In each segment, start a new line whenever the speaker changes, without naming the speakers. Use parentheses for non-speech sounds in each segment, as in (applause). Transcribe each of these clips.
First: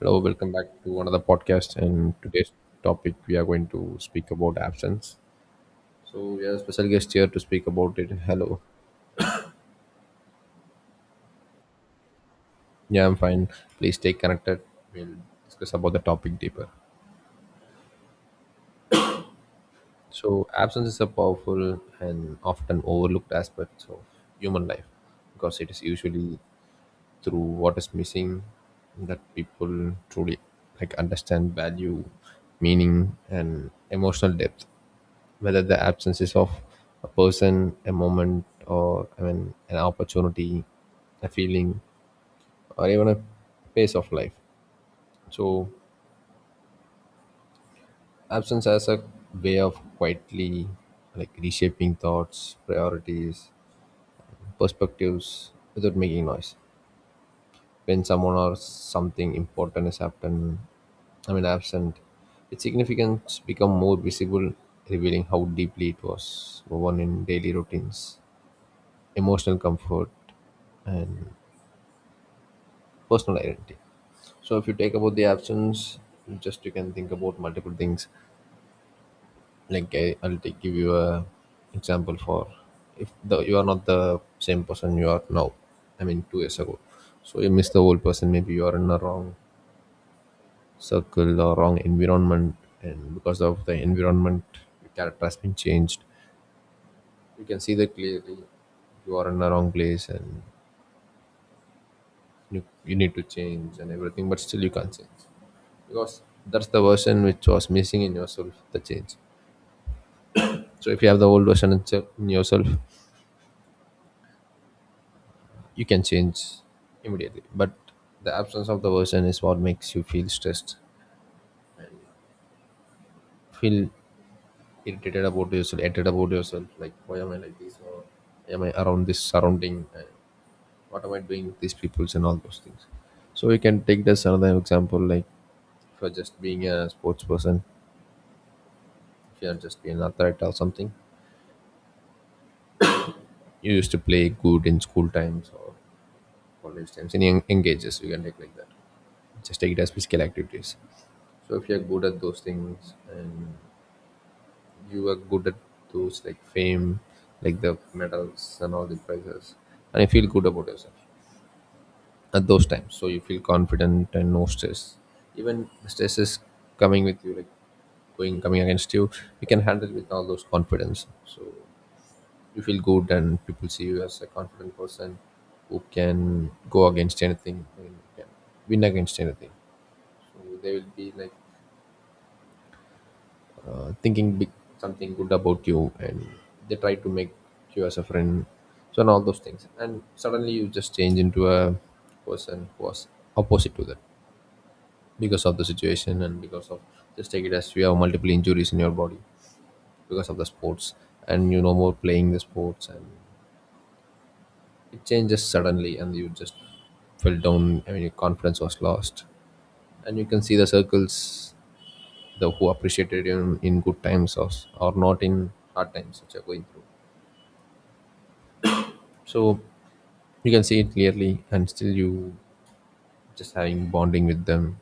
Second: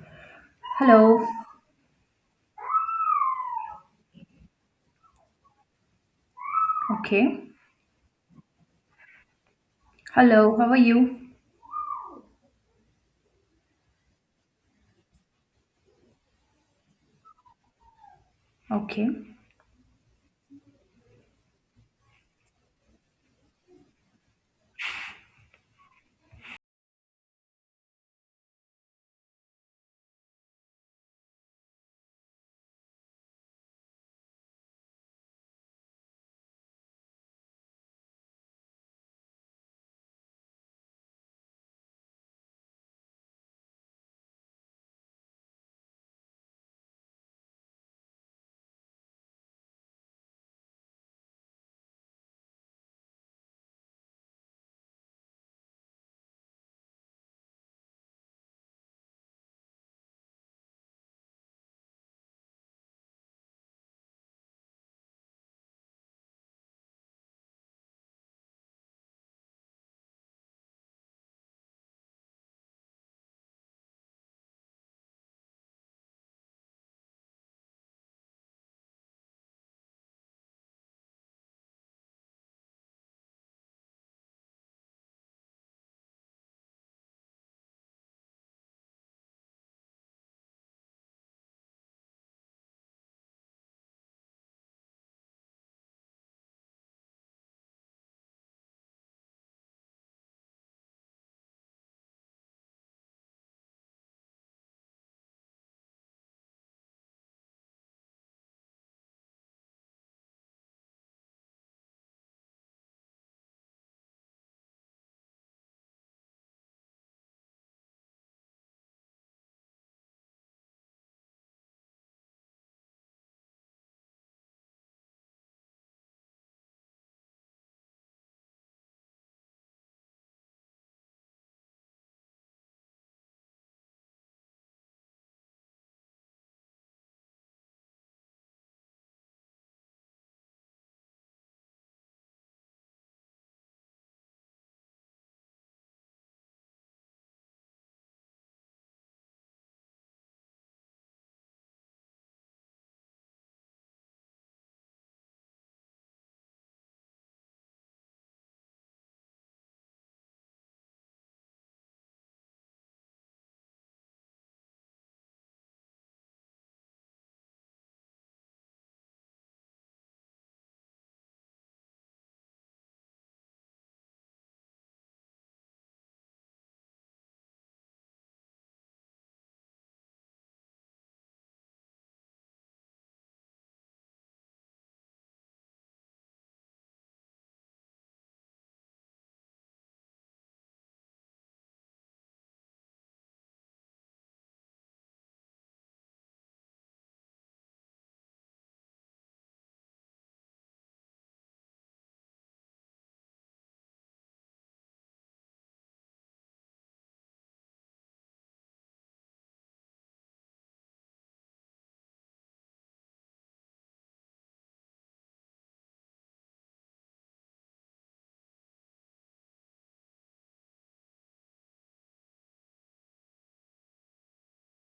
Hello, welcome back to another
Hello.
podcast. And today's topic we are going to speak about absence. So we have a special guest here to
Okay.
speak about it. Hello.
Hello. How are you?
Yeah, I'm fine. Please stay connected. We'll discuss about the topic deeper.
Okay.
So absence is a powerful and often overlooked aspect of human life because it is usually through what is missing that people truly understand value, meaning and emotional depth. Whether the absence is of a person, a moment, or an opportunity, a feeling, or even a pace of life. So, absence has a way of quietly reshaping thoughts, priorities, perspectives without making noise. When someone or something important is happened, absent, its significance become more visible, revealing how deeply it was woven in daily routines. Emotional comfort and personal identity. So if you take about the absence, just you can think about multiple things like I, I'll take give you a example for if the you are not the same person you are now, I mean 2 years ago. So you miss the old person. Maybe you are in a wrong circle or wrong environment, and because of the environment your character has been changed. You can see that clearly. You are in the wrong place and you need to change and everything, but still you can't change because that's the version which was missing in yourself, the change. So if you have the old version in yourself, you can change immediately, but the absence of the version is what makes you feel stressed, feel irritated about yourself, irritated about yourself, like why am I like this, or am I around this surrounding, and what am I doing with these peoples and all those things. So you can take this another example, like if you're just being a sports person, if you're just being an athlete or something, you used to play good in school times or college times, any engages you can take like that. Just take it as physical activities. So if you're good at those things and you are good at those, like fame, like the medals and all the prizes, and you feel good about yourself at those times, so you feel confident and no stress. Even the stress is coming with you, like going, coming against you, you can handle with all those confidence. So you feel good and people see you as a confident person who can go against anything and can win against anything. So they will be like thinking big, something good about you, and they try to make you as a friend. So and all those things, and suddenly you just change into a person who was opposite to that because of the situation, and because of, just take it as you have multiple injuries in your body because of the sports, and you no more playing the sports, and it changes suddenly and you just fell down. I mean your confidence was lost, and you can see the circles, the who appreciated you in good times, or not in hard times which you're going through. So you can see it clearly, and still you just having bonding with them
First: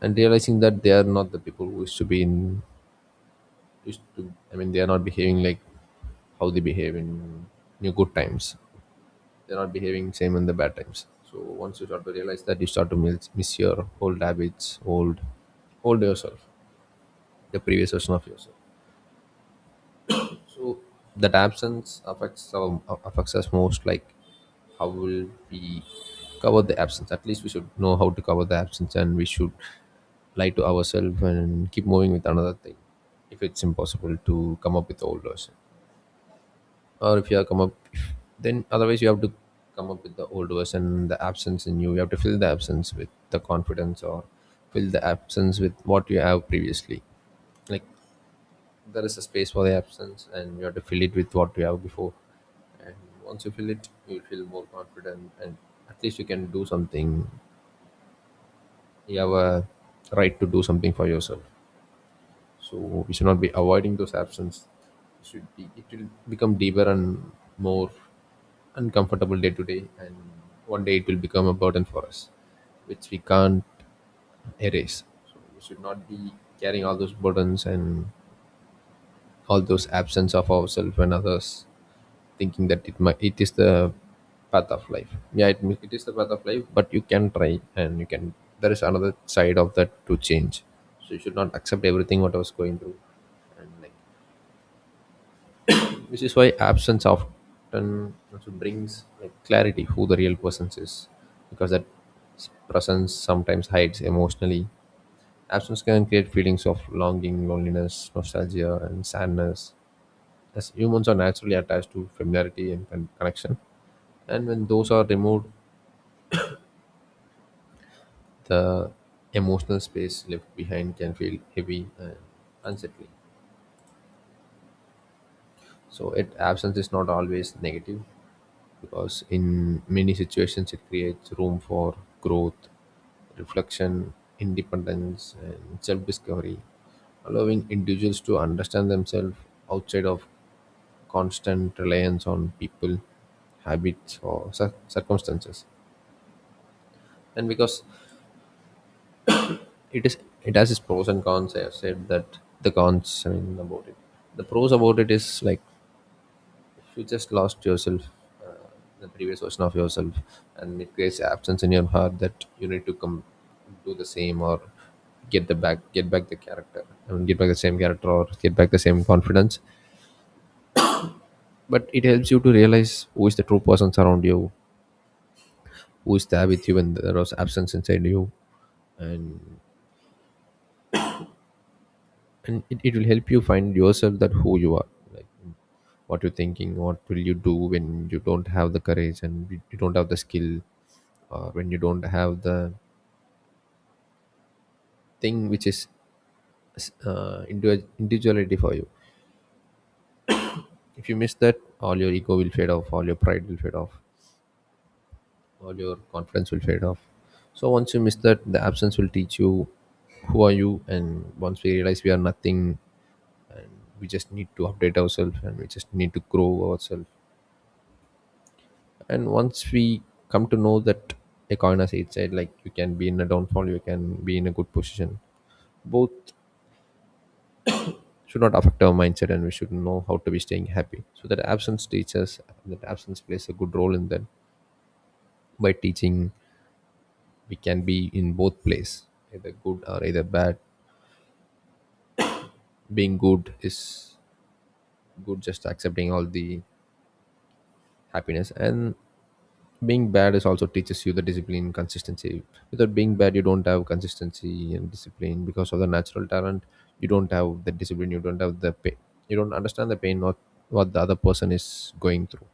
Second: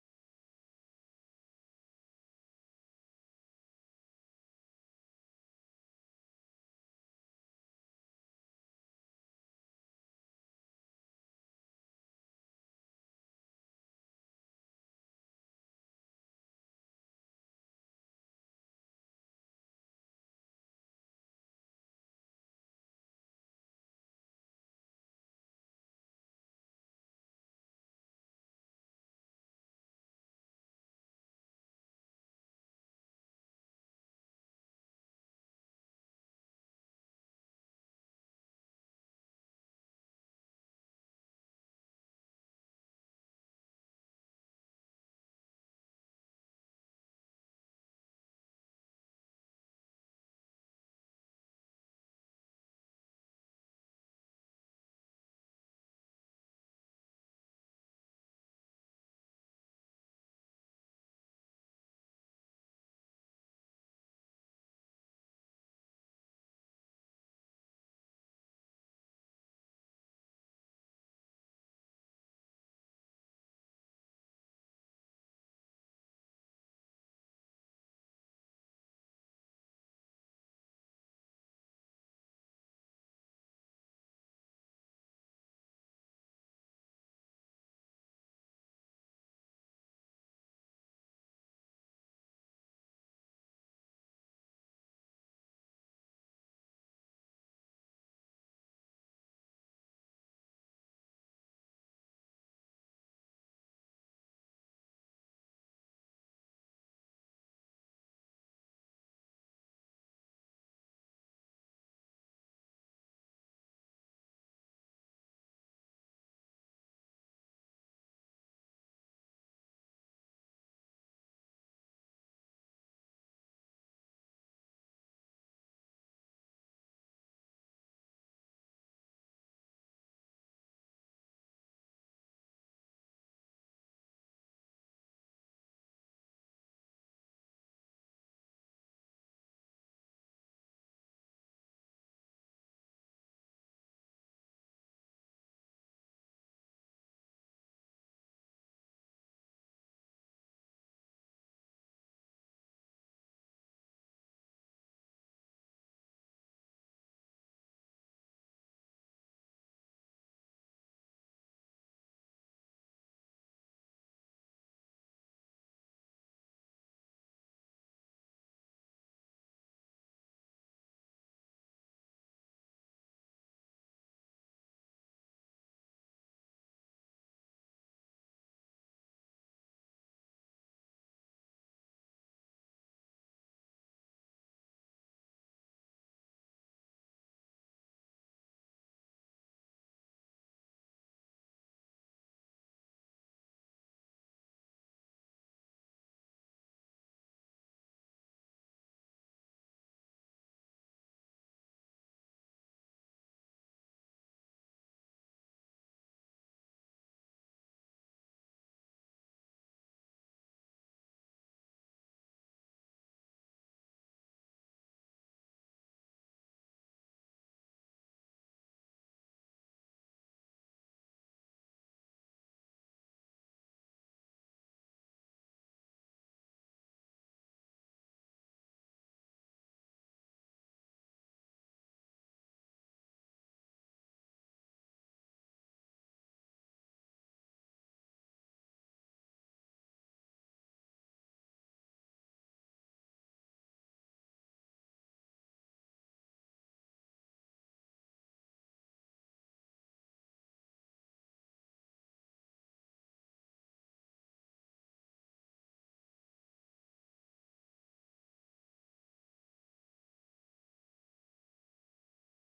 and realizing that they are not the people who used to be in, used to, I mean they are not behaving like how they behave in your good times. They're not behaving same in the bad times. So once you start to realize that, you start to miss your old habits, old yourself, the previous version of yourself. So that absence affects affects us most. Like how will we cover the absence? At least we should know how to cover the absence, and we should lie to ourselves and keep moving with another thing if it's impossible to come up with the old version, or if you have come up. Then otherwise you have to come up with the old version. The absence in you, you have to fill the absence with the confidence, or fill the absence with what you have previously. Like there is a space for the absence, and you have to fill it with what you have before. And once you fill it, you will feel more confident, and at least you can do something. You have a right to do something for yourself. So we should not be avoiding those absence. Should be, it will become deeper and more uncomfortable day to day, and one day it will become a burden for us which we can't erase. So we should not be carrying all those burdens and all those absence of ourselves and others, thinking that it might, it is the path of life. Yeah, it, it is the path of life, but you can try and you can, there is another side of that to change. So you should not accept everything what I was going through. And like which is why absence often also brings like clarity who the real person is, because that presence sometimes hides emotionally. Absence can create feelings of longing, loneliness, nostalgia and sadness, as humans are naturally attached to familiarity and connection. And when those are removed, the emotional space left behind can feel heavy and unsettling. So it, absence is not always negative, because in many situations it creates room for growth, reflection, independence, and self discovery, allowing individuals to understand themselves outside of constant reliance on people, habits, or circumstances. And because it is, it has its pros and cons. I have said that the cons, I mean about it. The pros about it is like you just lost yourself, uh, the previous version of yourself, and it creates absence in your heart that you need to come do the same, or get the back, get back the character, I mean get back the same character, or get back the same confidence. But it helps you to realize who is the true person around you, who is there with you when there was absence inside you. And it will help you find yourself, that who you are, like what you're thinking, what will you do when you don't have the courage and you don't have the skill, or when you don't have the thing which is individuality for you. If you miss that, all your ego will fade off, all your pride will fade off, all your confidence will fade off. So once you miss that, the absence will teach you who are you. And once we realize we are nothing, we just need to update ourselves, and we just need to grow ourselves. And once we come to know that, a coin as it said, like you can be in a downfall, you can be in a good position. Both should not affect our mindset, and we should know how to be staying happy. So that absence teaches, that absence plays a good role in that, by teaching we can be in both place, either good or either bad. Being good is good, just accepting all the happiness and being bad is also teaches you the discipline, consistency. Without being bad, you don't have consistency and discipline because of the natural talent. You don't have the discipline. You don't have the pain. You don't understand the pain, or what the other person is going through.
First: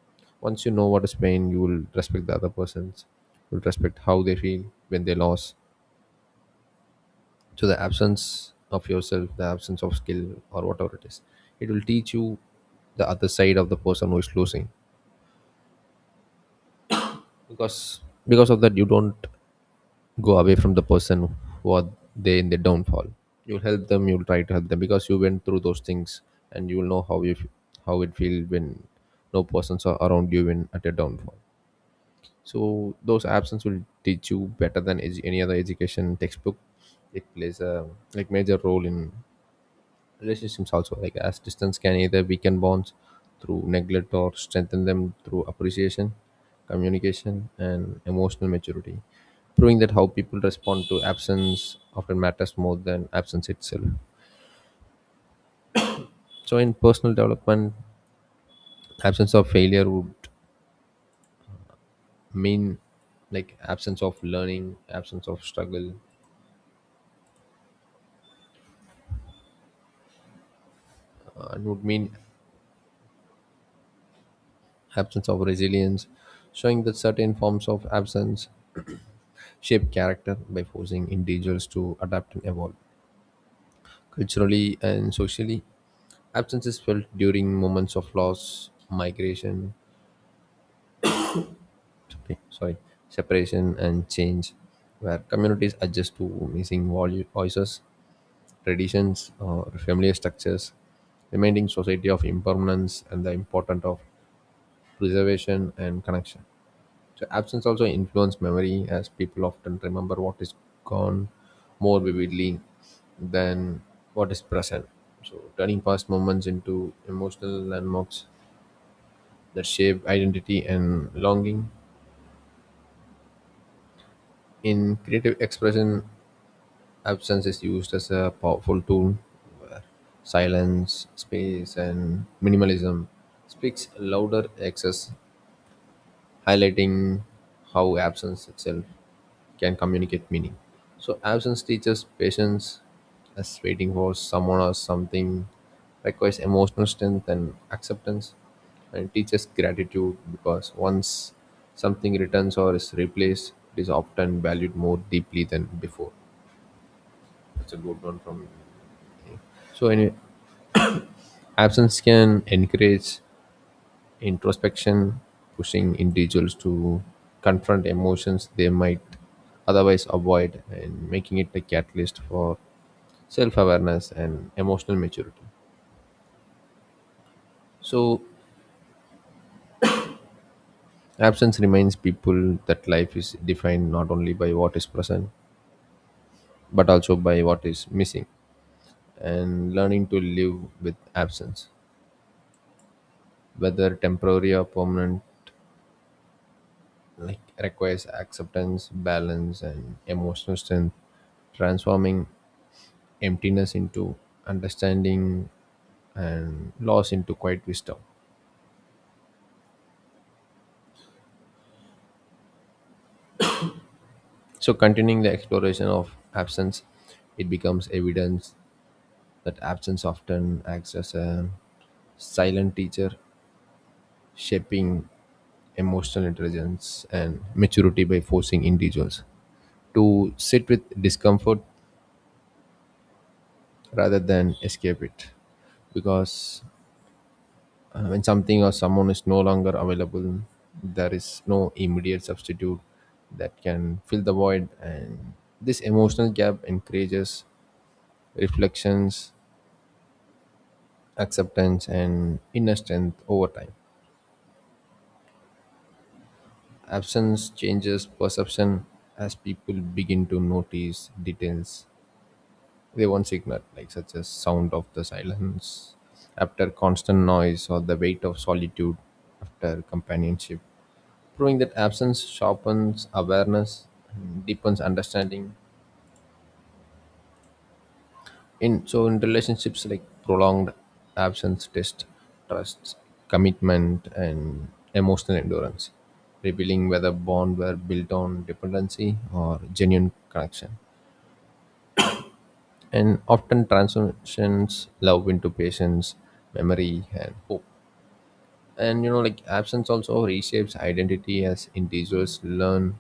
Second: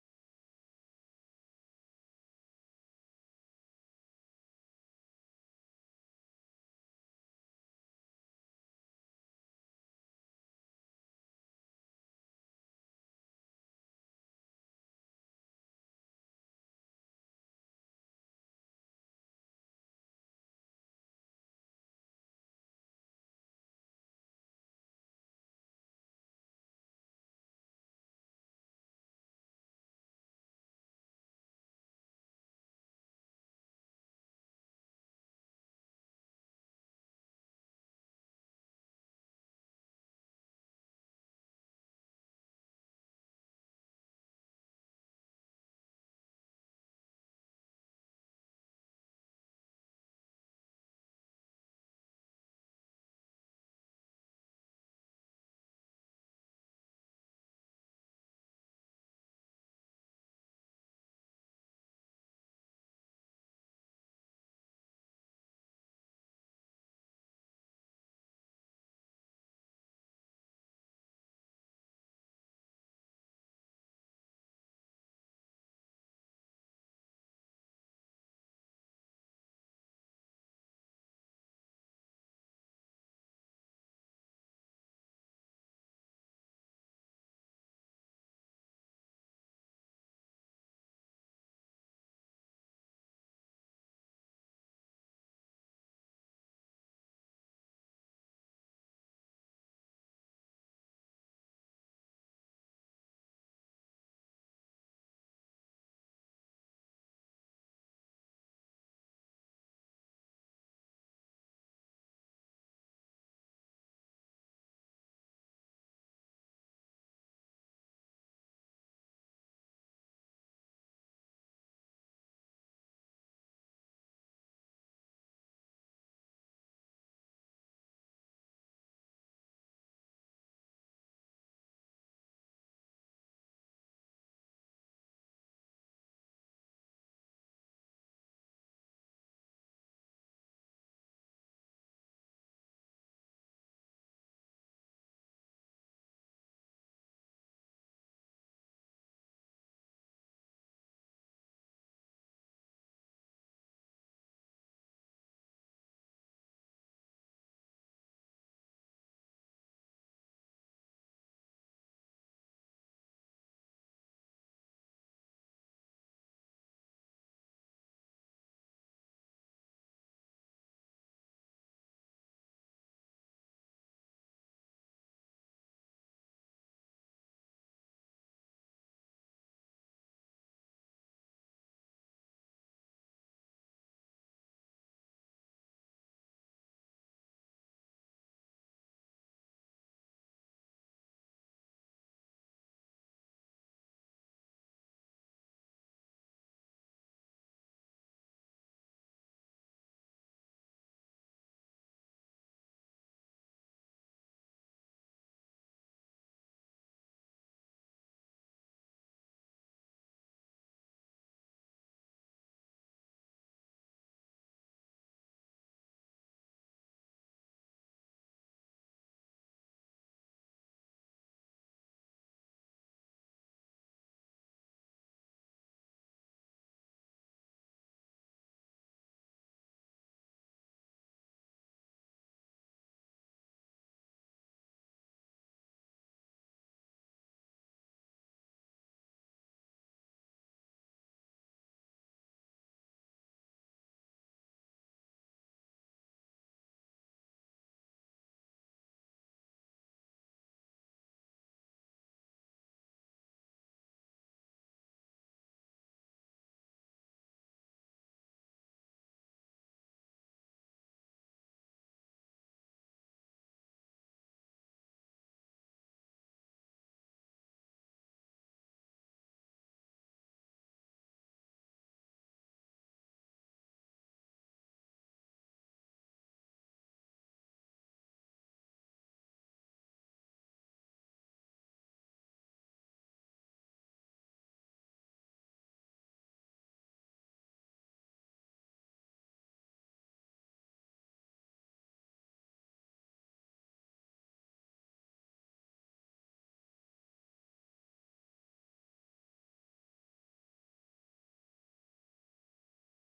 Once you know what is pain, you will respect the other person's. You'll respect how they feel when they lost. So the absence of yourself, the absence of skill or whatever it is, it will teach you the other side of the person who is losing, because of that you don't go away from the person who are they in their downfall. You'll help them, you'll try to help them, because you went through those things, and you'll know how how it feels when no persons are around you when at a downfall. So those absence will teach you better than any other education textbook. It plays a like major role in relationships also, like as distance can either weaken bonds through neglect, or strengthen them through appreciation, communication and emotional maturity, proving that how people respond to absence often matters more than absence itself. So in personal development, absence of failure would mean, like absence of learning, absence of struggle, and would mean absence of resilience, showing that certain forms of absence shape character by forcing individuals to adapt and evolve. Culturally and socially, absence is felt during moments of loss, migration, sorry, sorry, separation, and change, where communities adjust to missing voices, traditions, or familiar structures, reminding society of impermanence and the importance of preservation and connection. So absence also influences memory, as people often remember what is gone more vividly than what is present. So turning past moments into emotional landmarks that shape identity and longing. In creative expression, absence is used as a powerful tool where silence, space and minimalism speaks louder excess highlighting how absence itself can communicate meaning. So, absence teaches patience as waiting for someone or something requires emotional strength and acceptance, and it teaches gratitude because once something returns or is replaced, it is often valued more deeply than before. That's a good one from me. So, any absence can encourage introspection, pushing individuals to confront emotions they might otherwise avoid, and making it a catalyst for self awareness and emotional maturity. So, absence reminds people that life is defined not only by what is present but also by what is missing, and learning to live with absence, whether temporary or permanent, like requires acceptance, balance, and emotional strength, transforming emptiness into understanding and loss into quiet wisdom. So, continuing the exploration of absence, it becomes evidence that absence often acts as a silent teacher, shaping emotional intelligence and maturity by forcing individuals to sit with discomfort rather than escape it. Because when something or someone is no longer available, there is no immediate substitute that can fill the void. And this emotional gap encourages reflections, acceptance, and inner strength over time. Absence changes perception as people begin to notice details they once ignored, like such as sound of the silence after constant noise or the weight of solitude after companionship proving that absence sharpens awareness and deepens understanding. In so in relationships like prolonged absence test trust, commitment, and emotional endurance, revealing whether bond were built on dependency or genuine connection, and often transforms love into patience, memory, and hope. And you know, like absence also reshapes identity as individuals learn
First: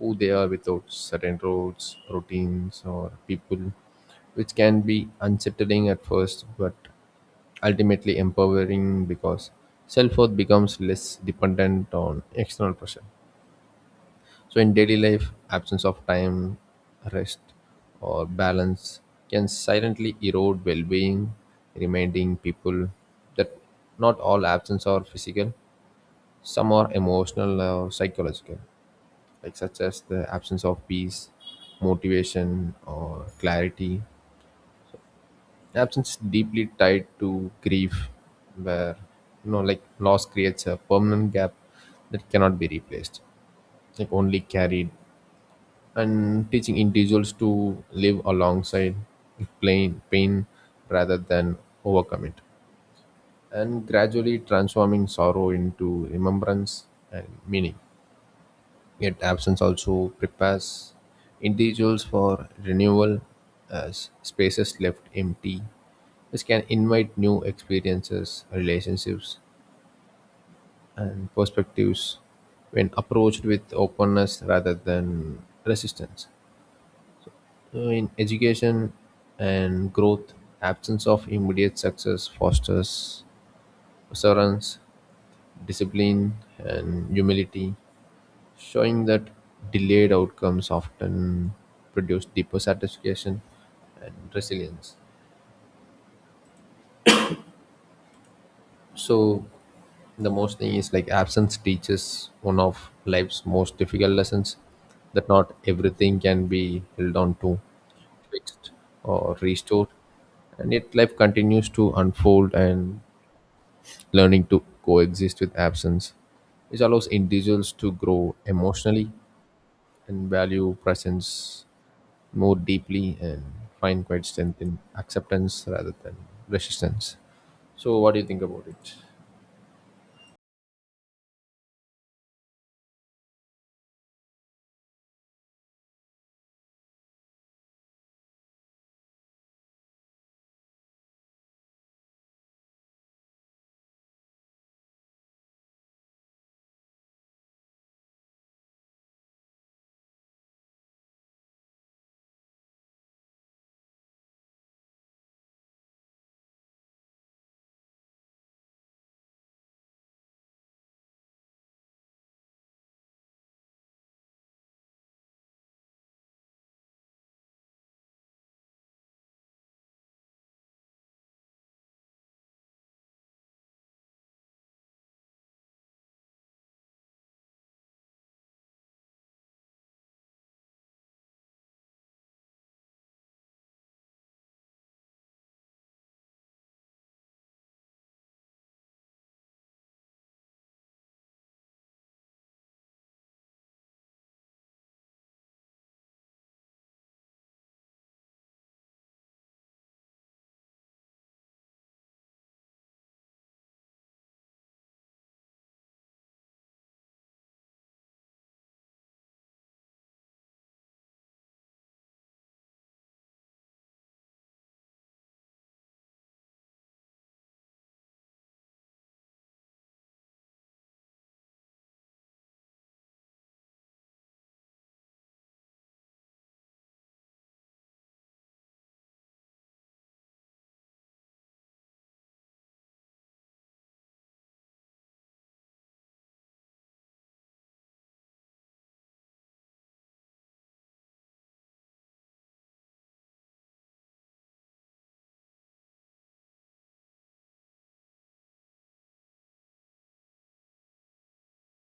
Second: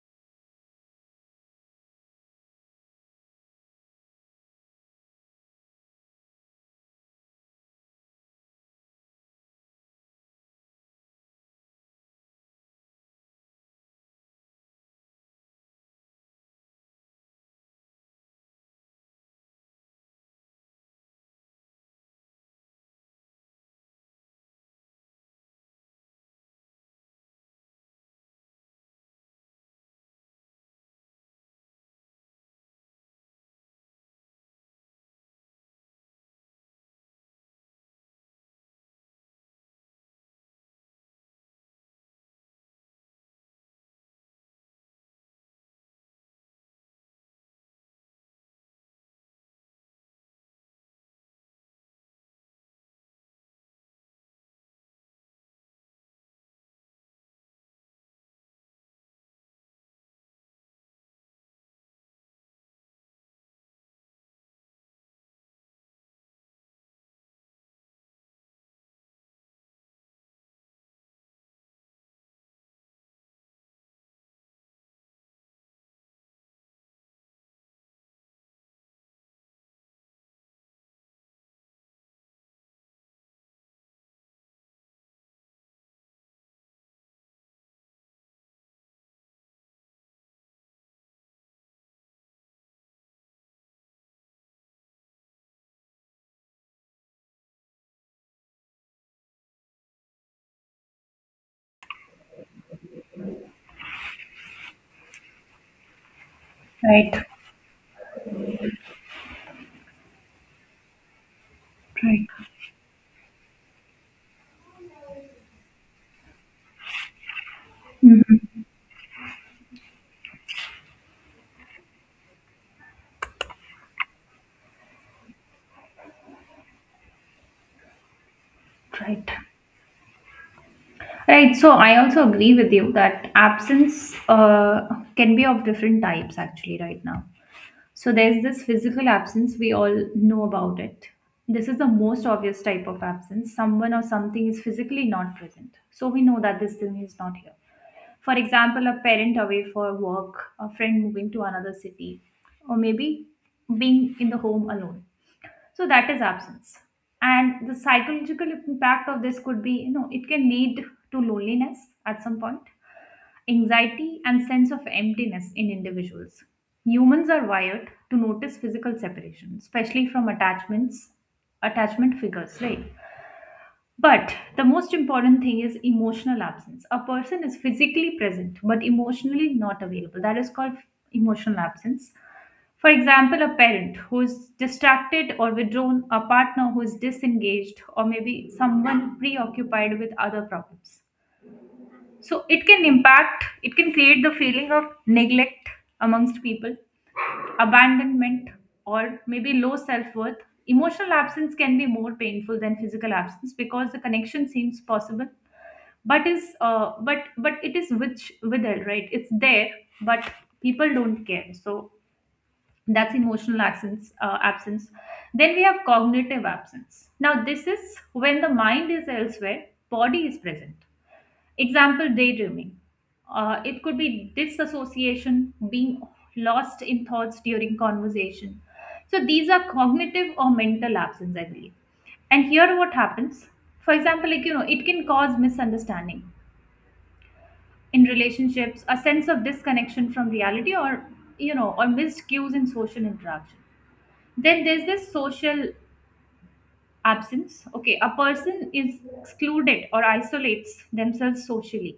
who they are without certain roles, routines, or people, which can be unsettling at first but ultimately empowering because self worth becomes less dependent on external pressure. So, in daily life, absence of time, rest, or balance can silently erode well being, reminding people that not all absence are physical, some are emotional or psychological like such as the absence of peace, motivation, or clarity. Absence is deeply tied to grief, where you know, like loss creates a permanent gap that cannot be replaced, like only carried. And teaching individuals to live alongside plain pain rather than overcome it, and gradually transforming sorrow into remembrance and meaning. Yet absence also prepares individuals for renewal as spaces left empty, which can invite new experiences, relationships, and perspectives when approached with openness rather than resistance. So in education and growth, absence of immediate success fosters perseverance, discipline, and humility showing that delayed outcomes often produce deeper satisfaction and resilience. So, the most thing is like absence teaches one of life's most difficult lessons that not everything can be held
Right.
on to, fixed, or restored. And yet, life continues to
Right.
unfold and learning to coexist with absence, which allows individuals to grow
Mhm.
emotionally and value presence more deeply and find quite strength in acceptance rather than resistance. So, what do you think about it?
Right. Right. So I also agree with you that absence can be of different types actually right now. So there's this physical absence, we all know about it. This is the most obvious type of absence. Someone or something is physically not present. So we know that this thing is not here. For example, a parent away for work, a friend moving to another city, or maybe being in the home alone, so that is absence. And the psychological impact of this could be, it can lead to loneliness at some point, anxiety and sense of emptiness in individuals. Humans are wired to notice physical separation, especially from attachments, attachment figures, right? But the most important thing is emotional absence. A person is physically present but emotionally not available. That is called emotional absence. For example, a parent who is distracted or withdrawn, a partner who is disengaged, or maybe someone preoccupied with other problems. So it can impact, it can create the feeling of neglect amongst people, abandonment, or maybe low self worth. Emotional absence can be more painful than physical absence because the connection seems possible, but is but it is which withered, right? It's there, but people don't care. So that's emotional absence. Absence. Then we have cognitive absence. Now this is when the mind is elsewhere, body is present. Example, daydreaming. It could be disassociation, being lost in thoughts during conversation. So these are cognitive or mental absence, I believe. And here what happens, for example, like, it can cause misunderstanding in relationships, a sense of disconnection from reality, or, or missed cues in social interaction. Then there's this social absence. Okay, a person is excluded or isolates themselves socially.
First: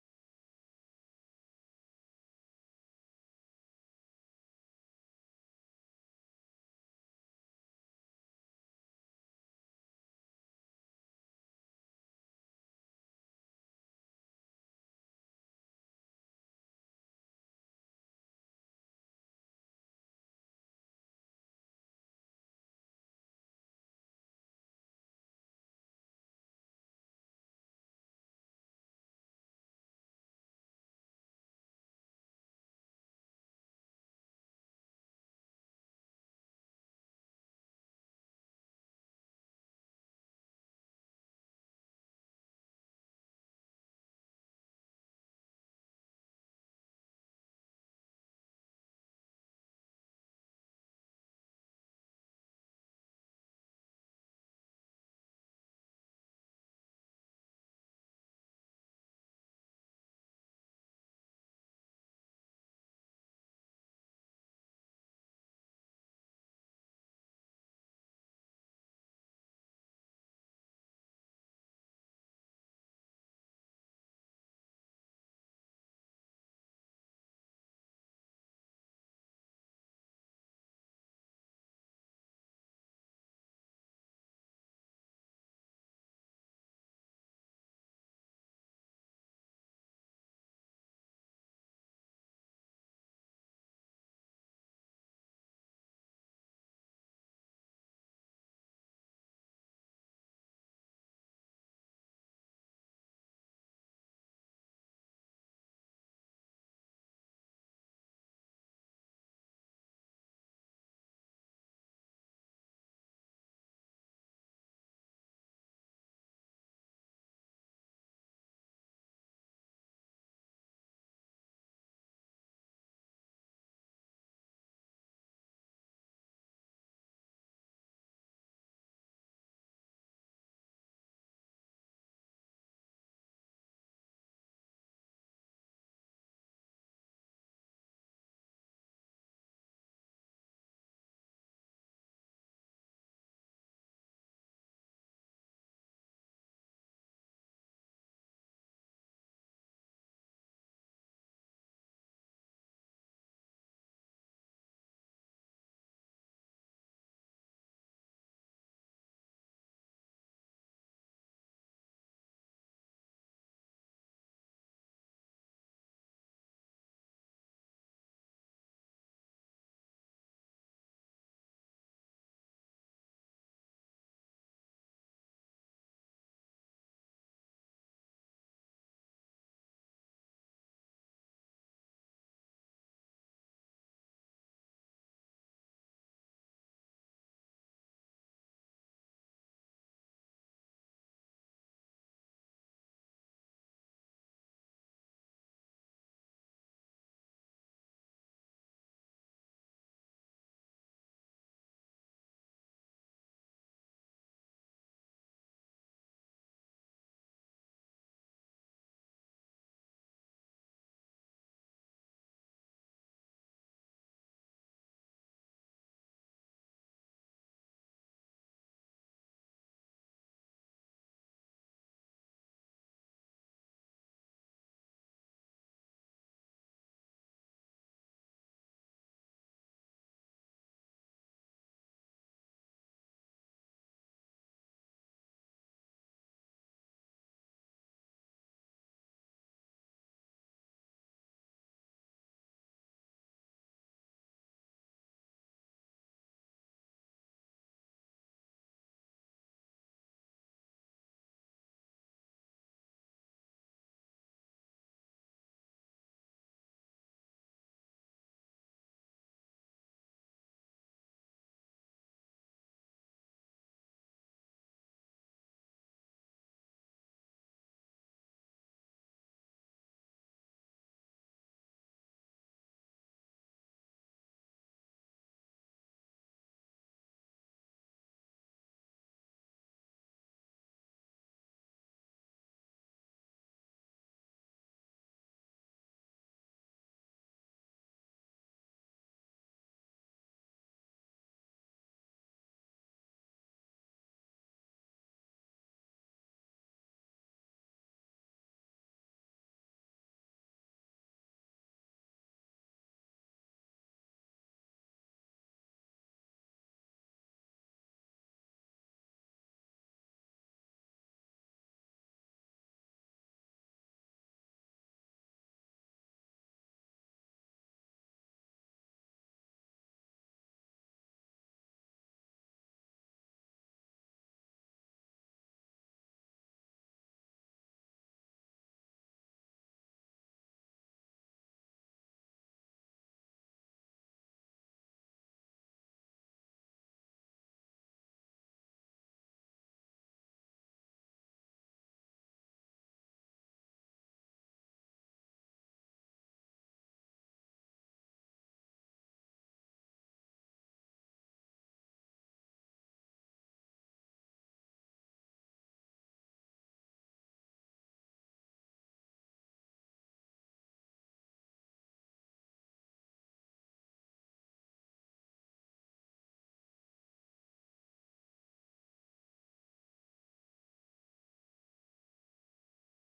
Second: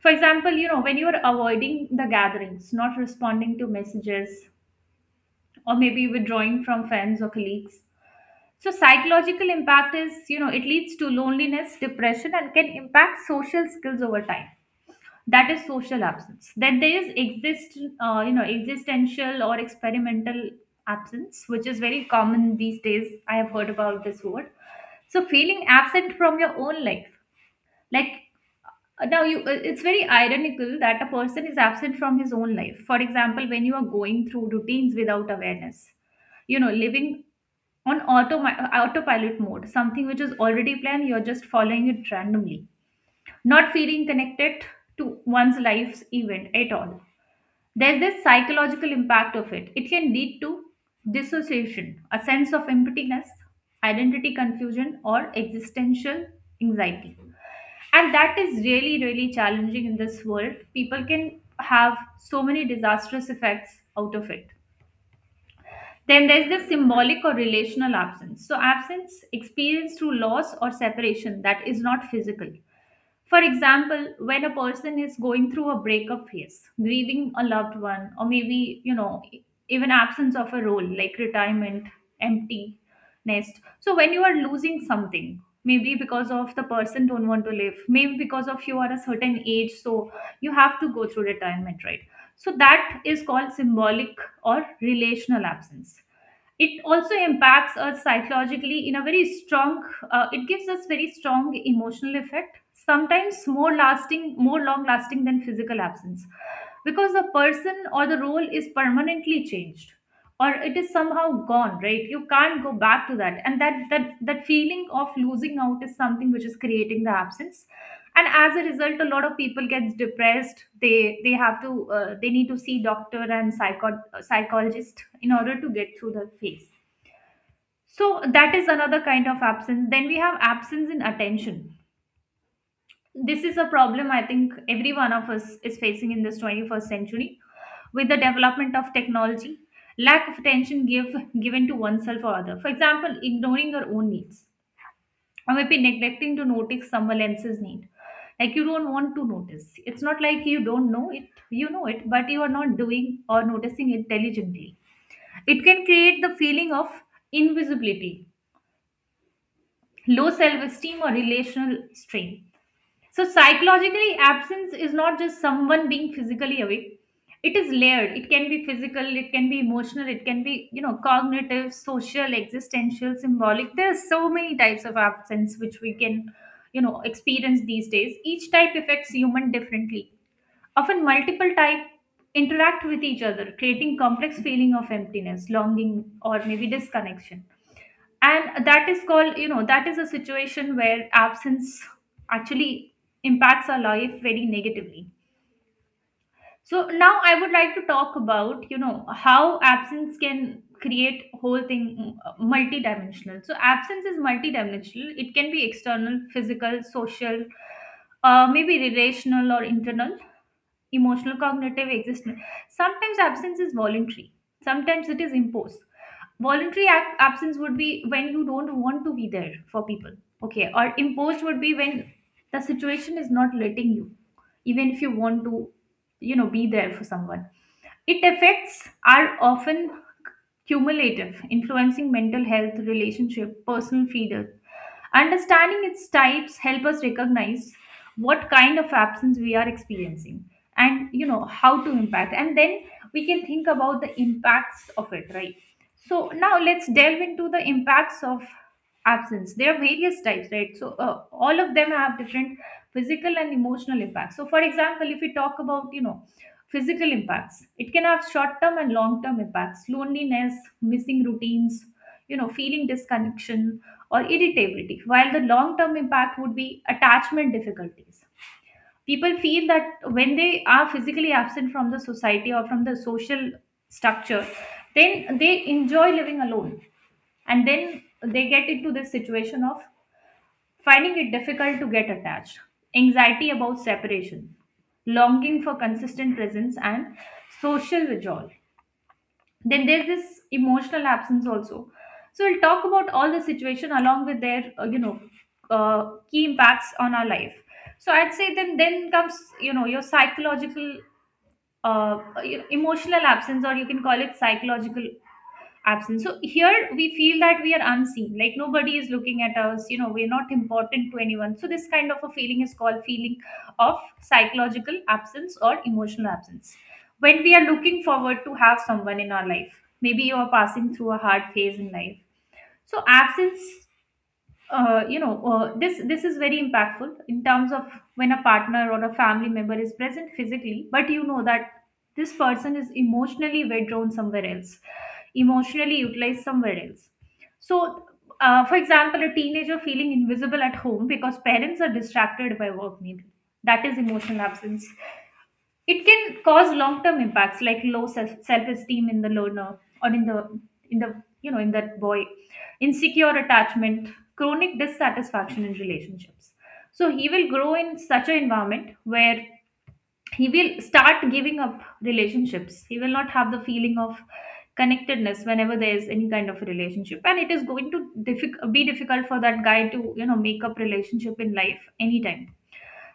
For example, when you're avoiding the gatherings, not responding to messages, or maybe withdrawing from friends or colleagues. So, psychological impact is, it leads to loneliness, depression, and can impact social skills over time. That is social absence. Then there is, existential or experimental absence, which is very common these days. I have heard about this word. So, feeling absent from your own life, like, it's very ironical that a person is absent from his own life. For example, when you are going through routines without awareness, living on autopilot mode, something which is already planned, you're just following it randomly, not feeling connected to one's life's event at all. There's this psychological impact of it. It can lead to dissociation, a sense of emptiness, identity confusion, or existential anxiety. And that is really, really challenging in this world. People can have so many disastrous effects out of it. Then there's the symbolic or relational absence. So, absence experienced through loss or separation that is not physical. For example, when a person is going through a breakup phase, grieving a loved one, or maybe, even absence of a role like retirement, empty nest. So when you are losing something, maybe because of the person don't want to live, maybe because of you are a certain age, so you have to go through retirement, right? So that is called symbolic or relational absence. It also impacts us psychologically in a very strong, it gives us very strong emotional effect, sometimes more lasting, more long lasting than physical absence, because the person or the role is permanently changed or it is somehow gone, right? You can't go back to that, and that feeling of losing out is something which is creating the absence. And as a result, a lot of people gets depressed. They have to, they need to see doctor and psych a psychologist in order to get through the phase. So that is another kind of absence. Then we have absence in attention. This is a problem I think every one of us is facing in this 21st century with the development of technology. Lack of attention given to oneself or other. For example, ignoring your own needs or maybe neglecting to notice someone else's need. Like you don't want to notice. It's not like you don't know it, you know it, but you are not doing or noticing it diligently. It can create the feeling of invisibility, low self esteem, or relational strain. So, psychologically, absence is not just someone being physically away. It is layered. It can be physical, it can be emotional, it can be, cognitive, social, existential, symbolic. There are so many types of absence which we can, experience these days. Each type affects human differently. Often multiple type interact with each other, creating complex feeling of emptiness, longing, or maybe disconnection. And that is called, that is a situation where absence actually impacts our life very negatively. So now I would like to talk about, how absence can create whole thing, multidimensional. So absence is multidimensional. It can be external, physical, social, maybe relational or internal, emotional, cognitive, existence. Sometimes absence is voluntary, sometimes it is imposed. Absence would be when you don't want to be there for people, okay, or imposed would be when the situation is not letting you, even if you want to, be there for someone. It effects are often cumulative, influencing mental health, relationship, personal freedom. Understanding its types help us recognize what kind of absence we are experiencing, and, how to impact, and then we can think about the impacts of it, right? So now let's delve into the impacts of absence. There are various types, right? So, all of them have different physical and emotional impacts. So for example, if we talk about, physical impacts, it can have short term and long term impacts: loneliness, missing routines, feeling disconnection or irritability, while the long term impact would be attachment difficulties. People feel that when they are physically absent from the society or from the social structure, then they enjoy living alone, and then they get into this situation of finding it difficult to get attached, anxiety about separation, longing for consistent presence, and social withdrawal. Then there's this emotional absence also. So we'll talk about all the situation along with their, you know key impacts on our life. So I'd say, then comes, your psychological, uh, uh, emotional absence, or you can call it psychological absence. So here we feel that we are unseen, like nobody is looking at us, we're not important to anyone. So this kind of a feeling is called feeling of psychological absence or emotional absence. When we are looking forward to have someone in our life, maybe you are passing through a hard phase in life, so absence, this is very impactful in terms of when a partner or a family member is present physically, but you know that this person is emotionally withdrawn somewhere else, emotionally utilized somewhere else. So, for example, a teenager feeling invisible at home because parents are distracted by work, maybe that is emotional absence. It can cause long-term impacts like self-esteem in the learner, or in the, in the in that boy, insecure attachment, chronic dissatisfaction in relationships. So he will grow in such an environment where he will start giving up relationships. He will not have the feeling of connectedness whenever there is any kind of a relationship, and it is going to be difficult for that guy to, make up relationship in life anytime.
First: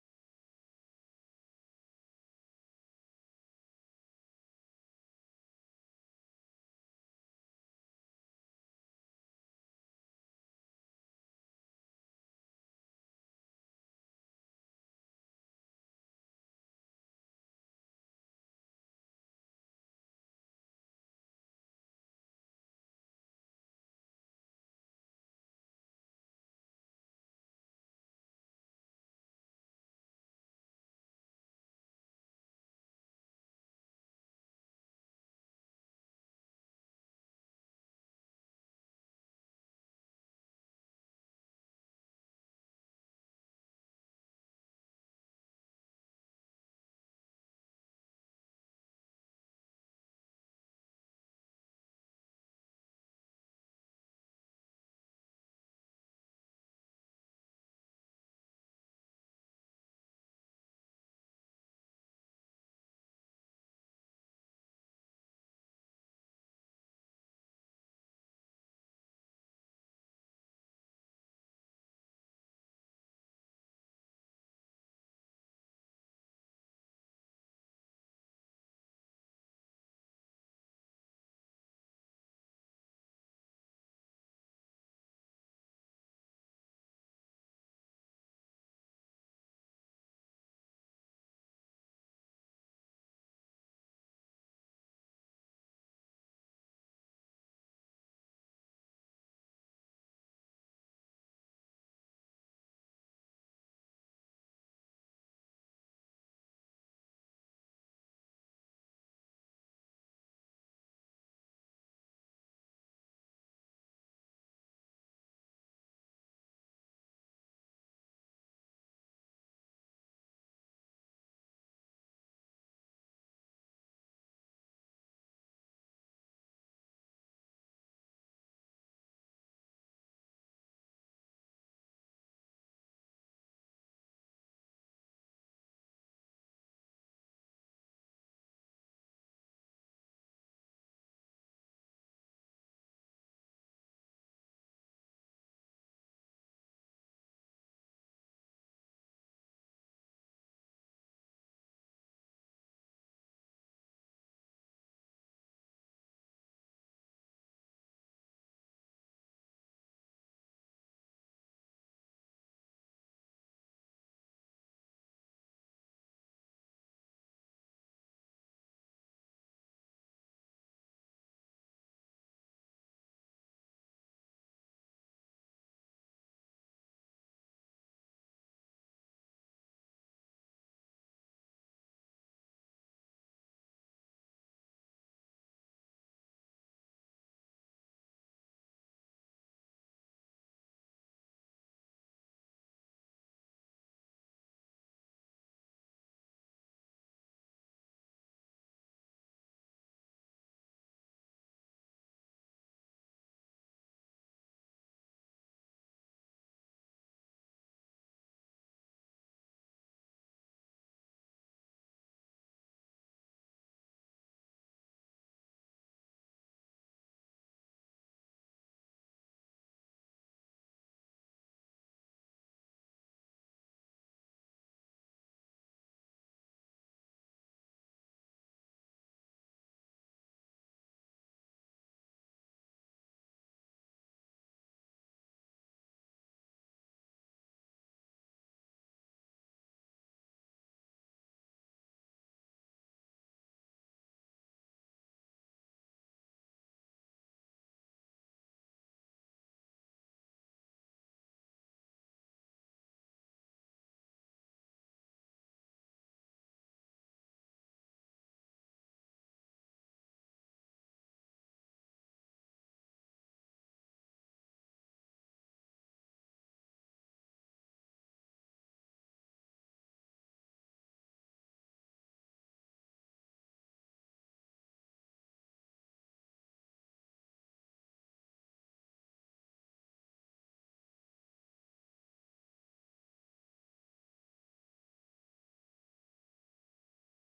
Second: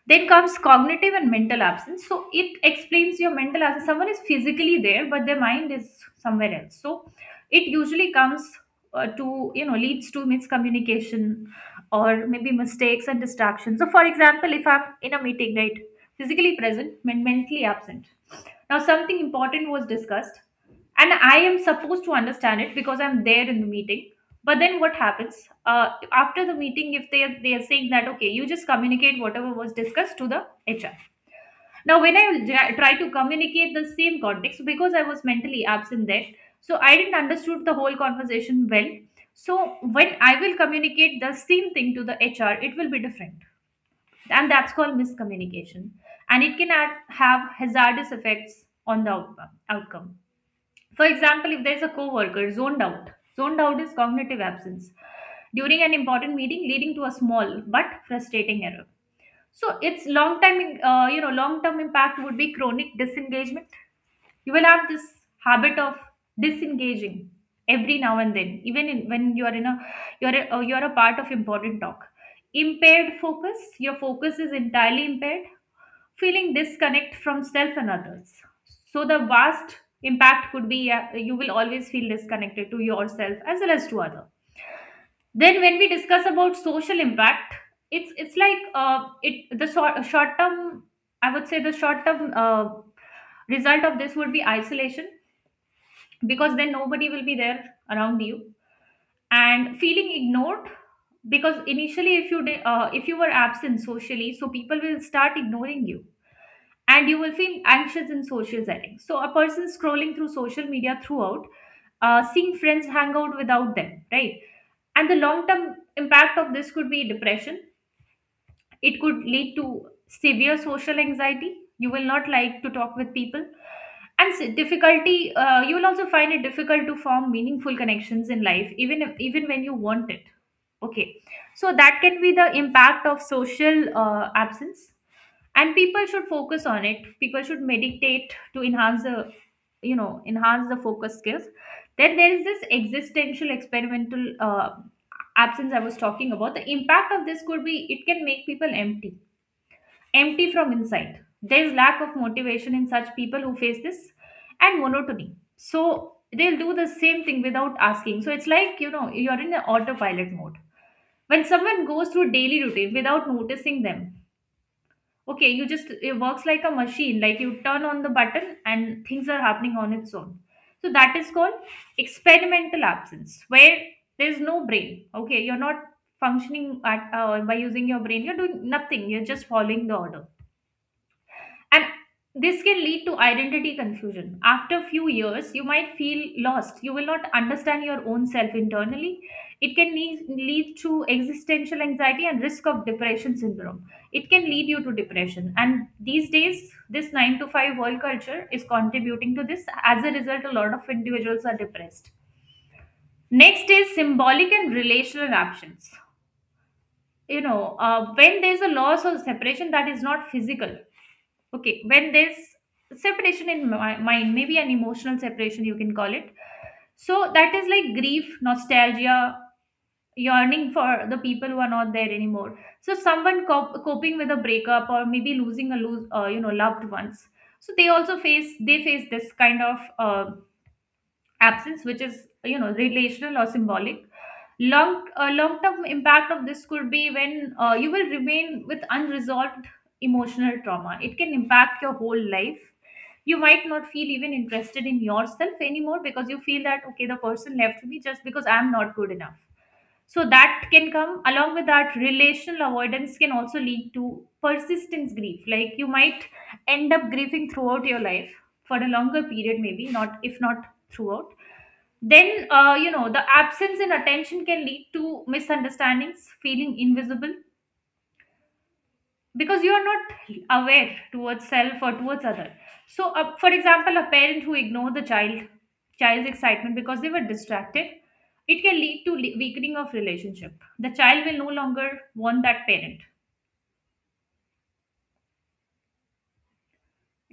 Then comes cognitive and mental absence. So it explains your mental absence. Someone is physically there, but their mind is somewhere else. So it usually comes, leads to miscommunication or maybe mistakes and distractions. So, for example, if I'm in a meeting, right, physically present, mentally absent. Now, something important was discussed, and I am supposed to understand it because I'm there in the meeting. But then what happens? After the meeting, if they are, they are saying that okay, you just communicate whatever was discussed to the hr. Now when I try to communicate the same context, because I was mentally absent there, so I didn't understood the whole conversation well. So when I will communicate the same thing to the hr, it will be different, and that's called miscommunication, and it can have hazardous effects on the outcome outcome. For example, if there is a coworker zoned out is cognitive absence, during an important meeting, leading to a small but frustrating error. So its long time, long term impact would be chronic disengagement. You will have this habit of disengaging every now and then, even when you are in a you're a part of important talk. Impaired focus. Your focus is entirely impaired, feeling disconnect from self and others. So the vast impact could be you will always feel disconnected to yourself as well as to other. Then when we discuss about social impact, it's like it the short term. I would say the short term result of this would be isolation, because then nobody will be there around you and feeling ignored, because initially if if you were absent socially, so people will start ignoring you and you will feel anxious in social settings. So, a person scrolling through social media throughout, seeing friends hang out without them, right? And the long term impact of this could be depression. It could lead to severe social anxiety. You will not like to talk with people. And difficulty, you will also find it difficult to form meaningful connections in life, even if, even when you want it. Okay, so that can be the impact of social absence, and people should focus on it. People should meditate to enhance the, you know, enhance the focus skills. Then there is this existential experimental absence I was talking about. The impact of this could be it can make people empty, empty from inside. There is lack of motivation in such people who face this, and monotony. So they'll do the same thing without asking. So it's, like you know, you're in an autopilot mode, when someone goes through daily routine without noticing them. Okay, you just, it works like a machine, like you turn on the button and things are happening on its own. So that is called experimental absence, where there's no brain. Okay, you're not functioning at by using your brain. You're doing nothing. You're just following the order, and this can lead to identity confusion. After few years you might feel lost, you will not understand your own self internally. It can lead to existential anxiety and risk of depression syndrome. It can lead you to depression, and these days this 9 to 5 world culture is contributing to this. As a result, a lot of individuals are depressed. Next is symbolic and relational options. When there's a loss or separation that is not physical, okay, when there's separation in my mind, maybe an emotional separation you can call it. So that is like grief, nostalgia, yearning for the people who are not there anymore. So someone coping with a breakup or maybe losing a lose you know loved ones. So they also face they face this kind of absence, which is, you know, relational or symbolic. Long term impact of this could be, when you will remain with unresolved emotional trauma, it can impact your whole life. You might not feel even interested in yourself anymore, because you feel that, okay, the person left me just because I'm not good enough. So that can come along with that. Relational avoidance can also lead to persistence grief, like you might end up grieving throughout your life, for a longer period, maybe not, if not throughout. Then you know, the absence in attention can lead to misunderstandings, feeling invisible, because you are not aware towards self or towards other. So for example, a parent who ignore the child's excitement because they were distracted, it can lead to weakening of relationship. The child will no longer want that parent.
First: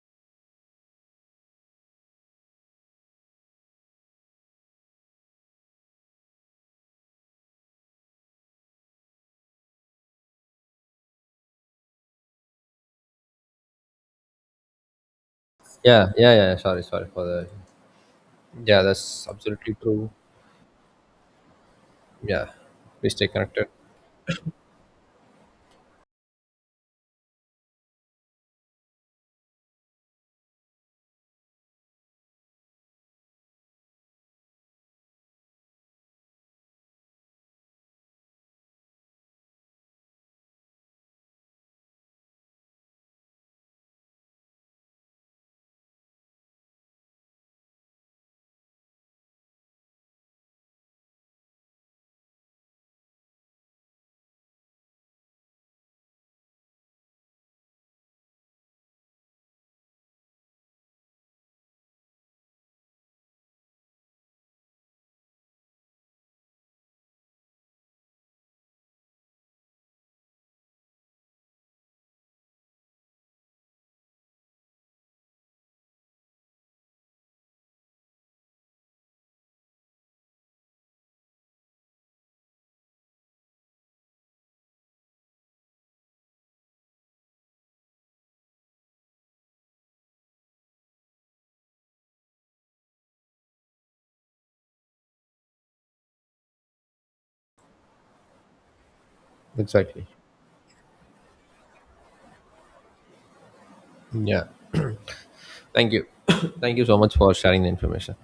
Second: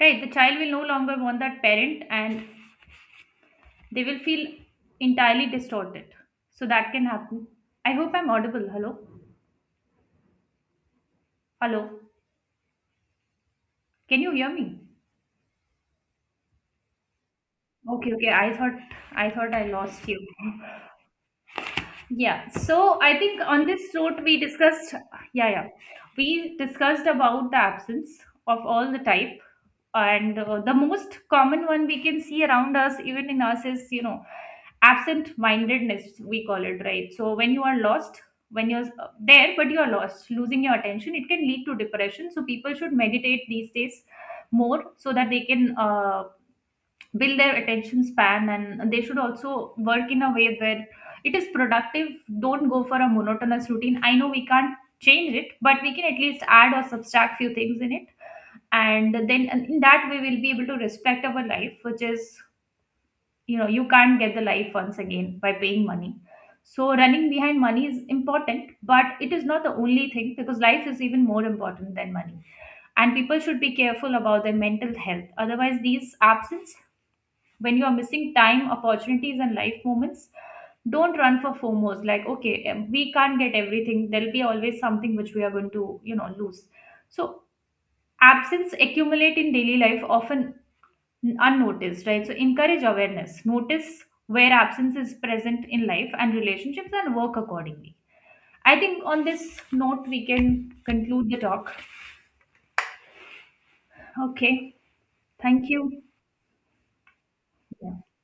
Right, the child will no longer want that parent, and they will feel entirely distorted. So that can happen. I hope I'm audible. Hello? Hello? Can you hear me?
Yeah. Sorry for the.
Okay, okay, I thought,
Yeah, that's
I thought I
absolutely
lost
true.
you. Yeah,
Yeah,
so
we
I
stay
think on
connected.
this note we discussed, yeah, yeah, we discussed about the absence of all the type, and the most common one we can see around us, even in us, is, you know, absent-mindedness we call it, right? So when you are lost, when you're there but you're lost, losing your attention, it can lead to depression. So people should meditate these days more, so that they can build their attention span, and they should also work in a way where it is productive. Don't go for a monotonous routine. I know we can't change it, but we can at least add or subtract few things in it, and then and in that way we'll be able to respect our life, which is, you know, you can't get the life once again by paying money. So running behind money is important, but it is not the only thing, because life is even more important than money. And people should be careful about their mental health, otherwise these absence, when you are missing time, opportunities and life moments. Don't run for fomos, like, okay, we can't get everything, there'll be always something which we are going to, you know, lose. So absence accumulate in daily life, often unnoticed, right? So encourage awareness, notice where absence is present in life and relationships, and work accordingly. I think on this note
Exactly.
we can conclude the talk.
Yeah.
Okay, thank
Thank
you.
you. (coughs) Thank you so much for sharing the
Yeah.
information.